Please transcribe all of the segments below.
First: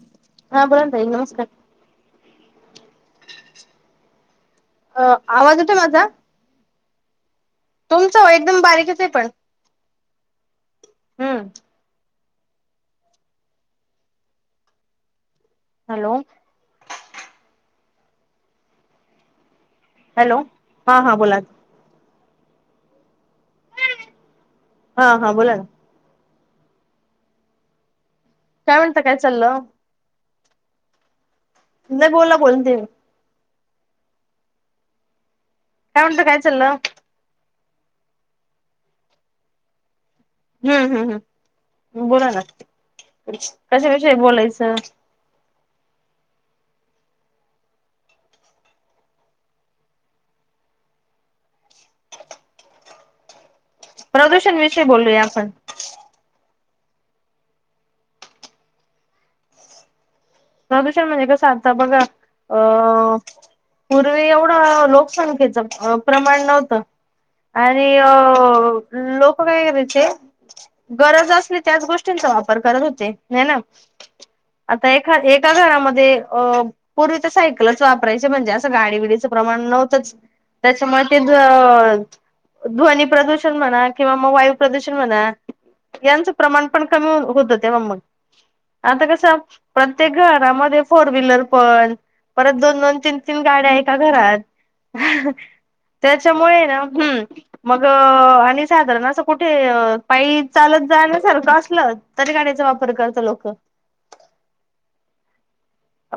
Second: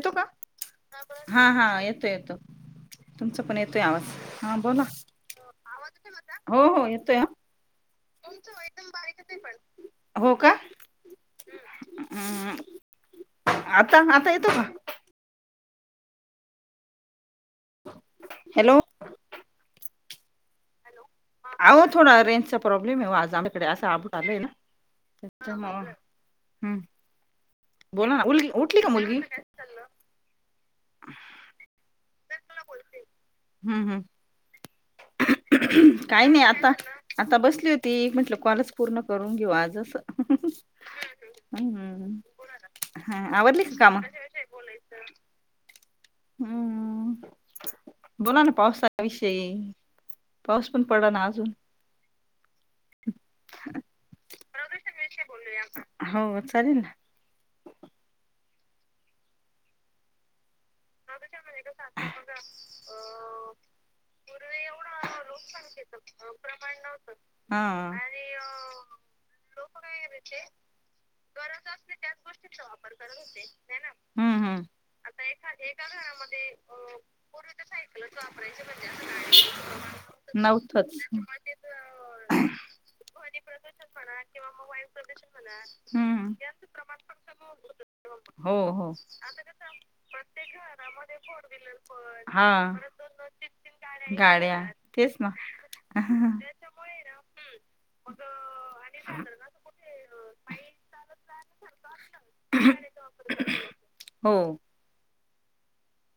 येतो हा बोला ना ताई नमस्कार. हा हा येतो येतो तुमच पण येतोय आवाज हा ब अ आवाज होता माझा हो हो येतो या. तुमचं एकदम बारीकच आहे पण हो का हम्म. हम्म आता आता येतो. हॅलो. हॅलो. हॅलो हां हां बोला. अह थोडा रेंजचा प्रॉब्लेम आहे आज आमकडे असं आबूट आलं आहे ना हा हा त्या बोला ना. हं. बोला ना. काय म्हणता काय चाललं. अ. तुझ नाही बोला बोल दे. हम् हम्. काय म्हणता काही काय नाही आता चाललं? आता बसली होती एक म्हटलं कॉलच पूर्ण करून घेऊ आज असं. हम्म हम्म हम् बोला हम्म ना हा आवरली का काम कशाविषयी बोलायचं. हम्म. बोला ना पावसाविषयी पाऊस पण पडला ना अजून [unintelligible] विषयी प्रदूषण बोलूया विशि आपण. बोलुया आपण हो चालेल ना. प्रदूषण म्हणजे कसं आता बघा अ पूर्वी एवढं लोकसंख्येचं प्रमाण नव्हतं. आणि हा अ लोक काय त्याचे गरज असणे त्याच गोष्टींचा वापर करत होते नाही ना हम्म हम्म. आता एक एका घरामध्ये पूर्वी तर सायकलच वापरायची म्हणजे असं गाडी विडीचं प्रमाण नव्हतंच. नव्हतच त्याच्यामुळे ते ध्वनी प्रदूषण म्हणा किंवा मग वायू प्रदूषण म्हणा यांचं हम्म प्रमाण पण कमी होत तेव्हा मग हो हो. आता कसं? प्रत्येक घरामध्ये फोर व्हीलर पण हा परत दोन दोन तीन तीन गाड्या एका घरात गाड्या तेच म त्याच्यामुळे ना हम् मग आणि साधारण असं कुठे पाई चालत जाण्यासारखं असलं तरी गाडीचा वापर करता लोक. हो.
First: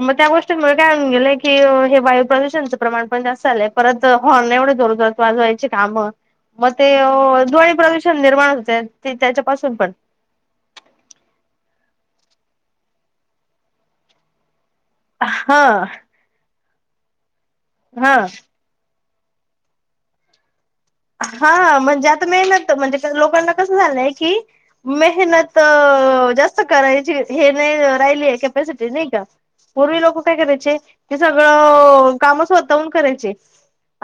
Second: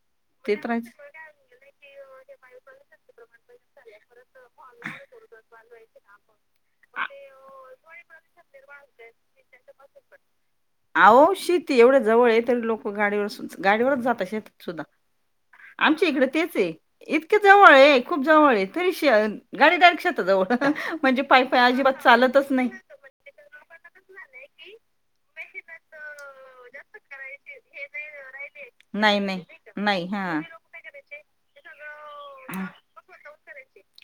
मग त्या ते तर गोष्टींमुळे आहेच. काय होवून गेलंय की हे वायू प्रदूषणचं प्रमाण पण जास्त झालंय. परत हॉर्न एवढे जोरजोरात वाजवायची कामं मग ते ध्वनी प्रदूषण निर्माण होते ते त्याच्यापासून पण. अहो शेती एवढं जवळ आहे तरी लोक गाडीवर गाडीवरच जातात शेतात सुद्धा. हा आमच्या इकडे तेच आहे इतक जवळ आहे हा खूप फॅशन गाडी डायरेक्ट शेता जवळ हा म्हणजे आता मेहनत म्हणजे लोकांना कसं झालंय की मेहनत जास्त करायची हे नाही राहिली आहे कॅपॅसिटी नाही का? पूर्वी लोक काय करायचे ते सगळं काम हा. स्वतःहुन करा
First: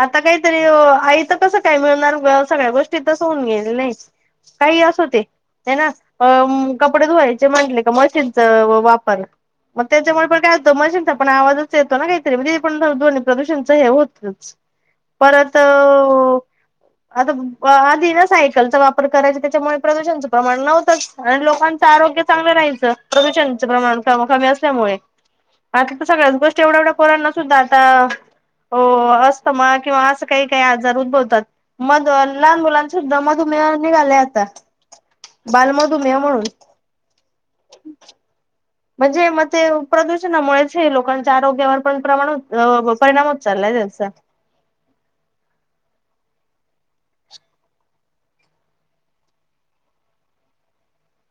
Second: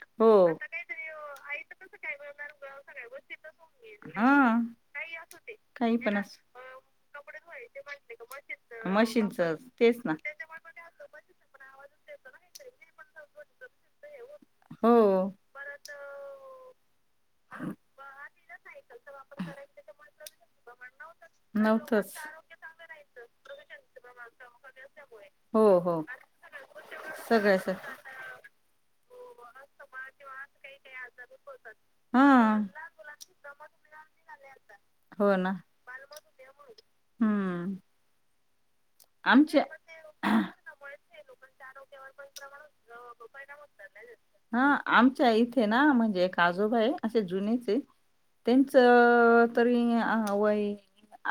आता हो. काहीतरी आयत कस. काय मिळणार सगळ्या गोष्टी तस होऊन गेल्या नाही हा काही अस होते. ते ना काही पण अ अस कपडे धुवायचे म्हटले का मशीनचा वापर. मशीनचच मग तेच ना त्याच्यामुळे पण काय होतं मशीनचा पण आवाजच येतो ना काहीतरी मग ते पण ध्वनी प्र प्रदूषणच हे होतच हो परत अं आता आधी ना सायकलचा वापर करायचा त्याच्यामुळे प्रदूषणचं प्रमाण नव्हतंच. आणि लोकांचं नव्हतच आरोग्य चांगलं राहायचं प्रदूषणाच प्रमाण क कमी असल्यामुळे. हो आता हो तर सगळ्याच गोष्ट एवढ्या एवढ्या पोरांना सुद्धा सगळ्याच आता हो अस्थमा किंवा असं काही काही आजार उद्भवतात. मध हा लहान मुलां सुद्धा मधुमेह निघालाय आता हो ना बाल मधुमेह म्हणून. हम्म म्हणजे मग ते आमच्या प्रदूषणामुळेच हे लोकांच्या आरोग्यावर पण प्रमाण परिणाम होत चाललायचा त्यांचा. हा आमच्या इथे ना म्हणजे एक आजोबायेत असे जुनेच ये. त्यांच तरी वय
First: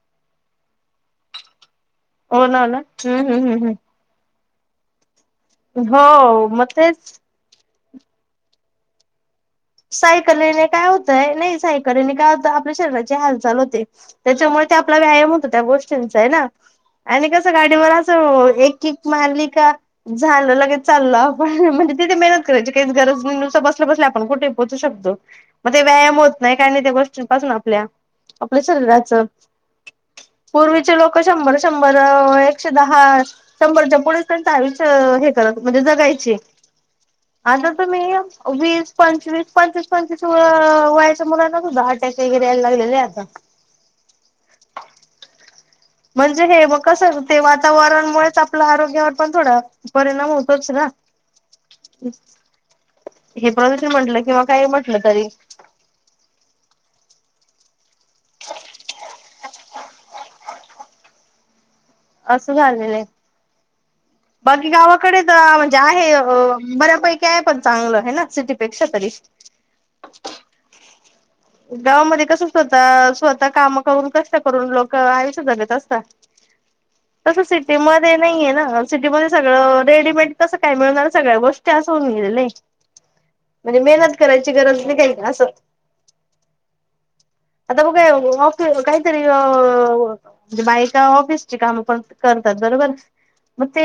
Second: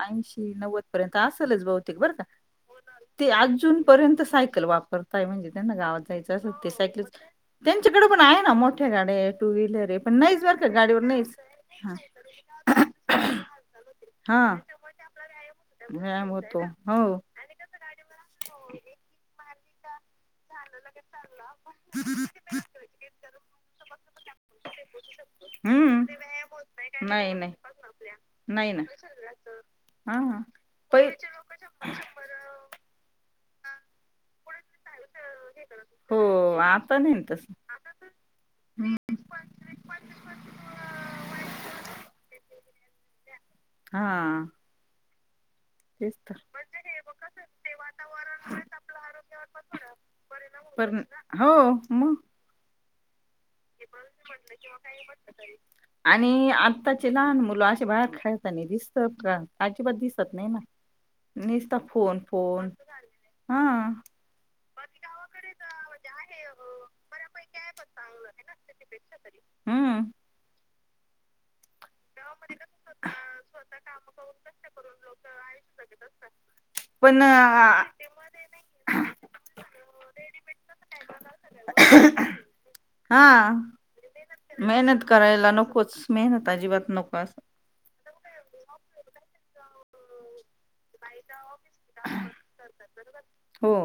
ऐंशी नव्वद पर्यंत असेलच बहुतेक बरं का. हो ना ना. ते हम्म हम्म हम्म अजून पर्यंत सायकल वापरताय म्हणजे त्यांना गावात जायचं हो असत ते मग सायकल तेच त्यांच्याकडे पण आहे ना मोठे गाड्या टू व्हीलर आहे पण नाहीच बरं सायकलीने का काय गाडीवर होतंय नाहीच नाही हा सायकलीने काय होत आपल्या शरीराची हालचाल होते. हा त्याच्यामुळे ते आपला व्यायाम होतो त्या गोष्टींचा व्यायाम आहे ना होतो हो आणि कस गाडी अस एक किक मारलिका झालं लगेच् चाललं आपण म्हणजेिथे मेहत करायची काही गरज नाही नुस बसल्या बसली आपण कुठे पोचू शकतो मग ते हम्म व्यायाम होत नाही काय नाही त्या गोष्टींपासून आपल्या. आपलं नाही ना शरीराच हा ह पहि शंभर शंभर एकशे दहा शंभरच्या पुढ त्यांच् आयुष्य हे मध्ये हो जगायचे आता नाही तस आता तुम्ही वीस पंचवीस पंचवीस पंचवीस व वयाच्या मुलांना सुद्धा अटॅक वगैरे यायला लागलेले आता. हा. तेच तर म्हणजे हे मग कसं ते वातावरणमुळेच आपल्या आरोग्यावर पण थोडं परिणाम होतोच ना. पण हो म? हे प्रदूषण म्हटलं किंवा काय म्हटलं तरी. आणि आत्ताचे लहान मुलं अशे बाहेर खेळतानी दिसत का अजिबात दिसत नाही ना. [inaudible] निस्ता फोन असं फोन झालेलं आहे हा. बाकी गावाकडे तर म्हणजे आहे बऱ्यापैकी आहे पण चांगलं आहे ना सिटीपेक्षा तरी. हम्म [inaudible] गावामध्येध्ये कस स्वत स्वतः काम करून कष्ट करून लोक आयुष्य जगत असता. [inaudible] पण. नाहीे ना सिटीमध्ये सगळं रेडीमेड तसं काय मिळणार सगळ्या गोष्टी अस होन गेले. हा नाही मेहनत काही असं करायला नकोच मेहनत अजिबात नको. आता बघ काय ऑफि काहीतरी अ म्हणजे बायका ऑफिसची कामं पण करतात बरोबर. मग हो ते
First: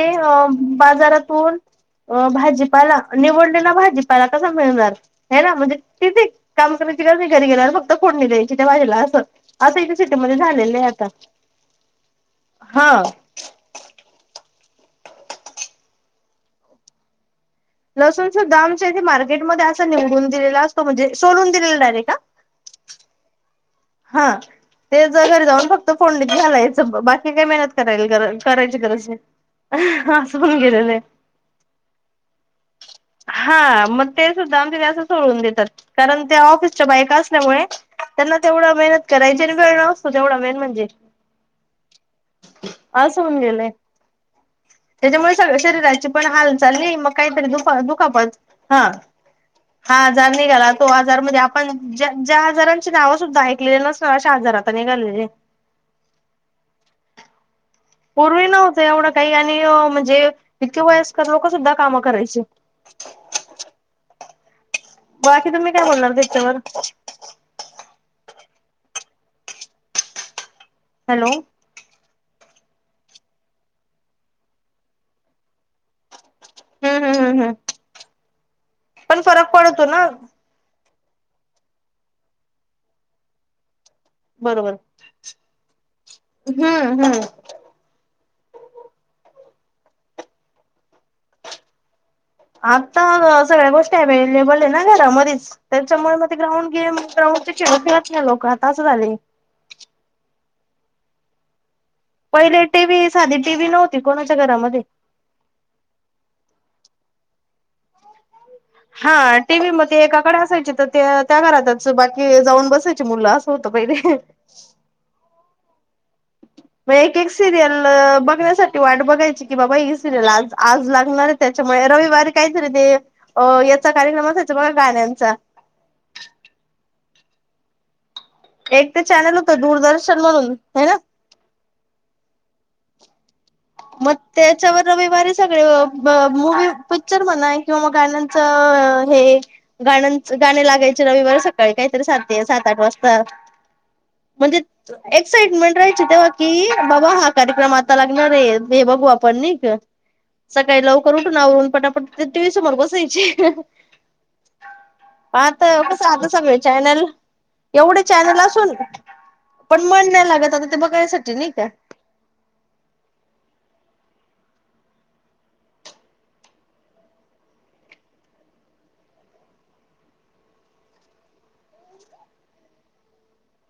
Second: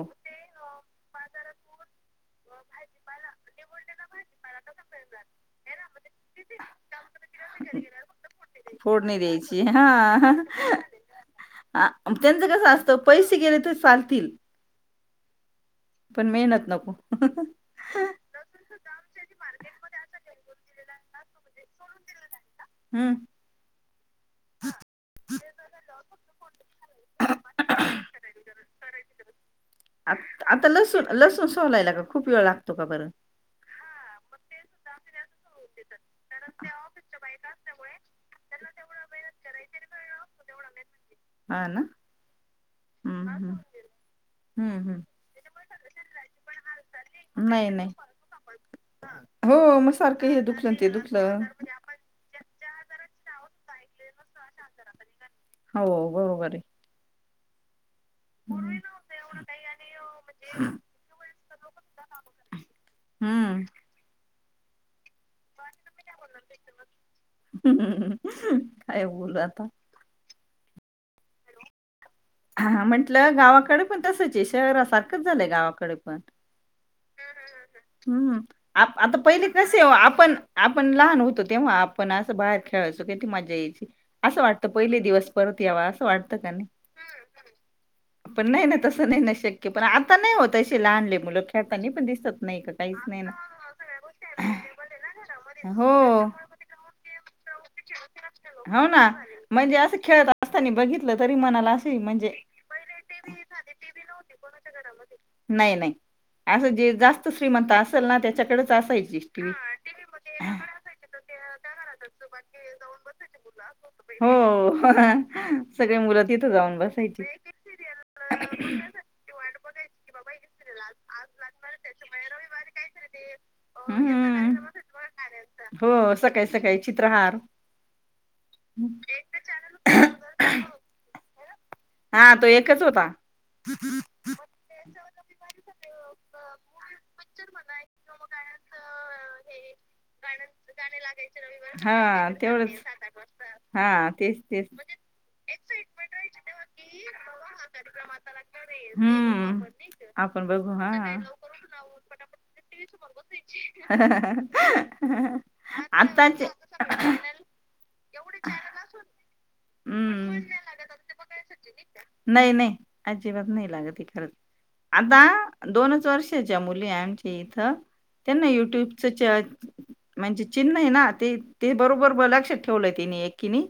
बाजारातून अ भाजीपाला निवडले ना भाजीपाला कसा मिळणार. ह ना म्हणजे तिच काम कण्याची गरज नाही घरी गेल्यावर फक्त कोोडणी द्यायची त्या भाजेला फोडणी असं. द्यायची आता इथे सिटीमध्येध्ये झालेलं आहे आता. हा त्यांचं कसं असतं हा पैसे घेणे ते चालतील. पण मेहनत नको. लसूणचं दम ज आहे मार्केटमध्ये असं निवडून दिलेला असतो म्हणजे सोलून दिलेला डायरेट का. हम्म. हा ते ज घर जाऊन फक्त फोंडीत झालायच बाकी काही मेहनत. करायला करायची गरज आहे. आत- पण आता गेलेलं लसूण लसूण सोलायला का खूप वेळ लागतो का बं हा मग ते सुद्धा आमच्या जास सोडून देतात कारण त्या ऑफिसच्या बायका असल्यामुळे. त्यांना तेवढा मेहनत करायची आणि वेळ न असतो तेवढा मेहन म्हणजे हा ना अस सं हम्म होन हम्म गेलेय. हम्म हम्म. त्याच्यामुळे सगळ शरीराची पण हालचालली मग काहीतरी नाही दुःख. नाही दुखापत हा हो मग हा सारखं आजार हे निघाला दुखलं तो ते दुखलं आजारमध्ये आपण. ज्या ज्या हजारांची नाव सुद्धा ऐकलेली नसणार अशा हजारातता निघालेले. हो बरोबर आहे. पूर्वी नव्हत हम्म एवढं काही आणि म्हणजे इतके वयस्कर लोक सुद्धा कामं करायचे. हम्म. बाकी तुम्ही काय बोलणार त्याच्यावर. ह काय बोलोल आता हॅलो. हा म्हंटलं गावाकडे पण तसंच शहरासारखंच झालंय गावाकडे पण हम्म हम्म हम्म हम्म हम्म आता पण पहिले फरक कसे पडतो ना आपण आपण लहान होतो तेव्हा आपण असं बाहेर खेळायचो क ती मजा यायची असं वाटतं बरोबर पहिले दिवस परती आवाज. हम्म हम्म पण नाही नाही तसं नाही ना शक्य पण आता नाही होत अस लहानले मुलं खेळता नाही पण दिसत. नाही का आता काहीच नाही ना सगळ्या गोष्टी अव्हेलेबल ना घरा मधच त्याच्यामुळे म हो ते ग्राउंड घे ग्राउंडचे खेळ खेळत नाही लोक आता असं हो ना झाले. म्हणजे असं खेळत असता बघितलं तरी मणाला अस. पहिले टीव्ही साधी टी व्ही नव्हती कोणाच्या घरामध्ये नाही नाही असं जे जास्त श्रीमंत असेल ना त्याच्याकडेच हा असायची टी व्ही म ते एकाकडे असायचे तर ते त्या घरातच बाकी जाऊन बसायची मुलं असं होतं पहिले हो. सगळे मुलं तिथे जाऊनघ म एक एक सिरियल बघण्यासाठी वाट बघायची की बाबा ही सिरियल आज आज लागणार त्याच्यामुळे रविवारी काहीतरी ते याचा कार्यक्रम असायचा बघा गाण्यांचा. हो सकाळी सकाळी चित्रहार एक ते चॅनल होतं दूरदर्शन म्हणून ह ना. हा तो एकच होता. मग त्याच्यावर रविवारी सगळे म मूवी पिक्चर म्हणा किंवा गाण्या च अ अ हे. गाण्यां गाणे लागायचे रविवारी सकाळी काहीतरी सात सात आठ वाजता हा ते म्हणजे एक्साइटमेंट राहायची तेव्हा की बाबा हा कार्यक्रम आता लागणारे. हे बघू आपण नाही का आपण बघू सकाळी हा लवकर उठून आवरून पटापट टी व्ही समोर बसायचे. कसं आता चे. सगळे चॅनल एवढे चॅनल असून पण मन नाही लागत आता ते बघायसाठी नाही का. नाही नाही अजिबात नाही लागत इकड. आता दोनच वर्षाच्या मुली आहे आमच्या इथं. त्यांना युट्युबच म्हणजे चिन्ह आहे ना ते ते बरोबर बर लक्षात ठेवलं तिने एक. कि नाही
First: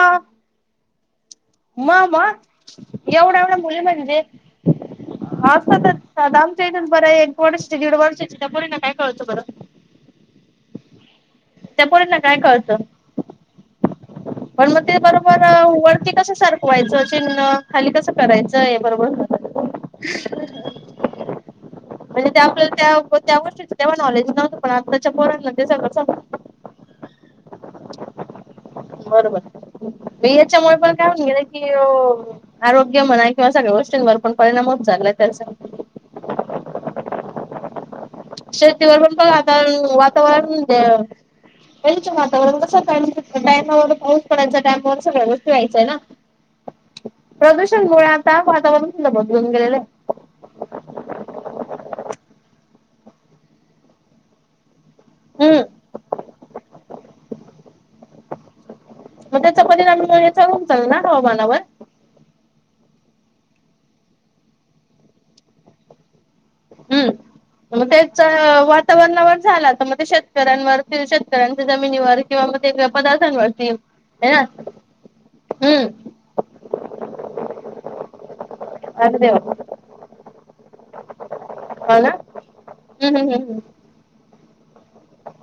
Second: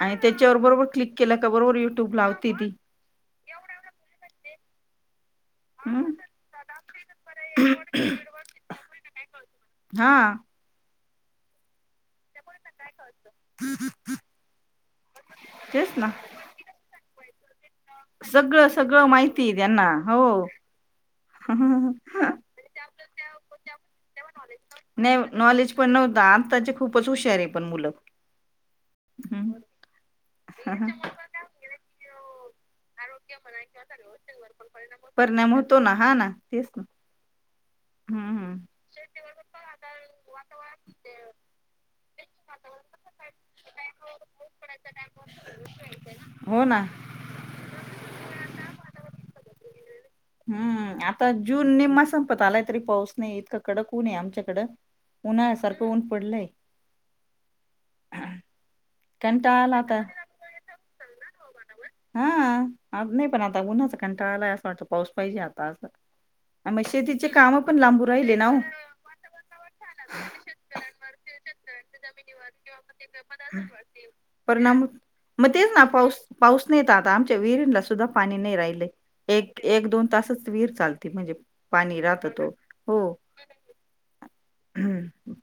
आणि त्याच्यावर बरोबर क्लिक केला का बरोबर म युट्यूब म लावते ती एवढा एवढ्या मुल म्हणजे. हम्म आमच्या इथून बरं एक वर्षची दीड वर्षाची त्या पोरीनां काय कळतो बरं. हा आआ. त्या पोरीनां काय कळत. [inaudible] पण मग ते बरोबर अ तेच ना वरती कसं सरकवायचं चिन्ह? खाली कसं सगळं करायचंय सगळं बरोबर. माहिती आहे त्यांना हो [unintelligible] नाही नॉलेज पण नव्हतं [unintelligible] आत्ताचे खूपच हुशार आहे पण मुलं. हम्म. बरोबरी हा याच्यामुळे हा. पण काय म्हण गेलं की आरोग्य म्हणाय. [unintelligible] परिणाम होतो ना हा ना तेच ना. हम्म हम्म शेतीवर पण पण वातावरण वातावरण. तेव्हाच वातावरण कसं टम टाईमावर पाऊस पडायचा टाईमावर सगळ व्यवस्थित व्हायचंय ना. होन. प्रदूषण मु आता वातावरण सु बदलून गेलेलं. हम्म आता जून नेमा संपत आलाय तरी पाऊस नाही इतक कडंक ऊन आहे आमच्याकडं. ऊन्हाळ्या हम्म सारखं ऊन पडलाय. [inaudible] कंटाळा आला आता [unintelligible] हा आज नाही पण आता उन्हाच कंटाळालाय असं वाटतं पाऊस पाहिजे आता असं. आ मग शेतीचे काम पण लांबू राहिले ना ओ. वरणावळ झाला तर मग ते शेतकऱ्यांवर शेतकऱ्यांच्या जमिनीवर किंवा म पदार्थांवरतील परिणाम मग तेच ना पाऊस पाऊस नाही तर आता आमच्या विहिरींला सुद्धा पाणी नाही राहिलंय. अगदी हो एक एक दोन तासच विहीर चालते म्हणजे पाणी ना राहात तो हो. हम्म हम्म हम्म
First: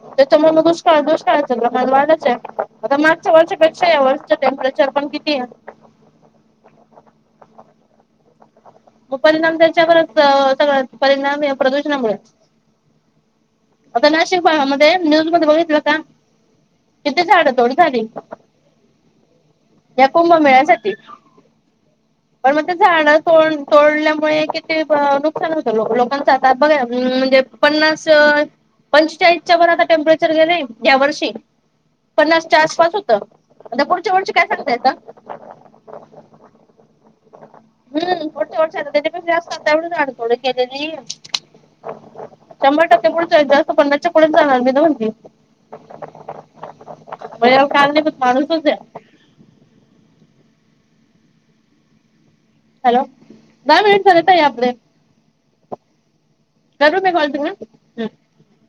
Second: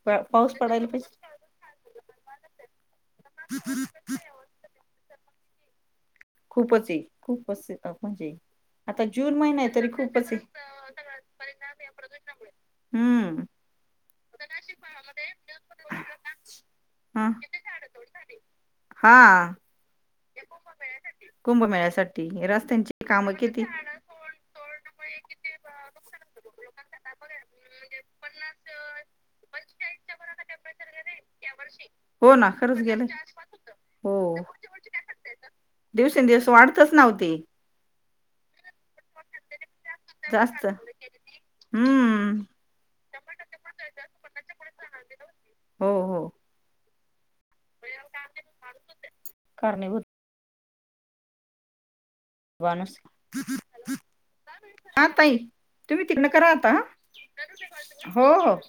पा- पाऊस पडायला पाहिजे [unintelligible] [unintelligible] खूपच आहे खूपच म्हणजे. आता मग जून परिणाम महिना आहे तरी त्याच्यावरच खूपच आहे. सगळ परिणाम प्रदूषणामुळेच. हम्म आता नाशिक भागामध्ये न्यूज मध्ये बघितलं का किती ह झाडं तोड झाली. हा आ. या कुंभमेळ्यासाठी कुंभमेळ्यासाठी. पण मग ते रस्त्यांची झाडड कामं किती तोडल्यामुळे किती नुकसान होतं लोकांचं आातात बघा म्हणजे. पन्नासच. पंचेचाळीस च्या वर आता टेम्परेचर गेलंय या वर्षी हो ना पन्नासच्या खरंच आसपास गेलंय होतं. आता पुढच्या हो. वर्षी काय सांगतायसा दिवसेंदिवस वाढतच ना ओ ती हूं पुढच्या वर्षी आता त्याच्यापेक्षा जास्त आता एवढं झाड पडलंय त्याच्या जास्त नी हम्म शंबर टक्के पुढच्या वेळेस जास्त पन्नाच्या पुढेच जाणार मी त म्हणते. हो हो. म याला कारणीभूत माणूसचं ये. कारणीभूत माणूस हॅलो दहा मिनिट झाले ताई आपले. हा ताई तुम्ही तिक्नं करा आता हा करू मी कॉल तुम्हाला? हो हो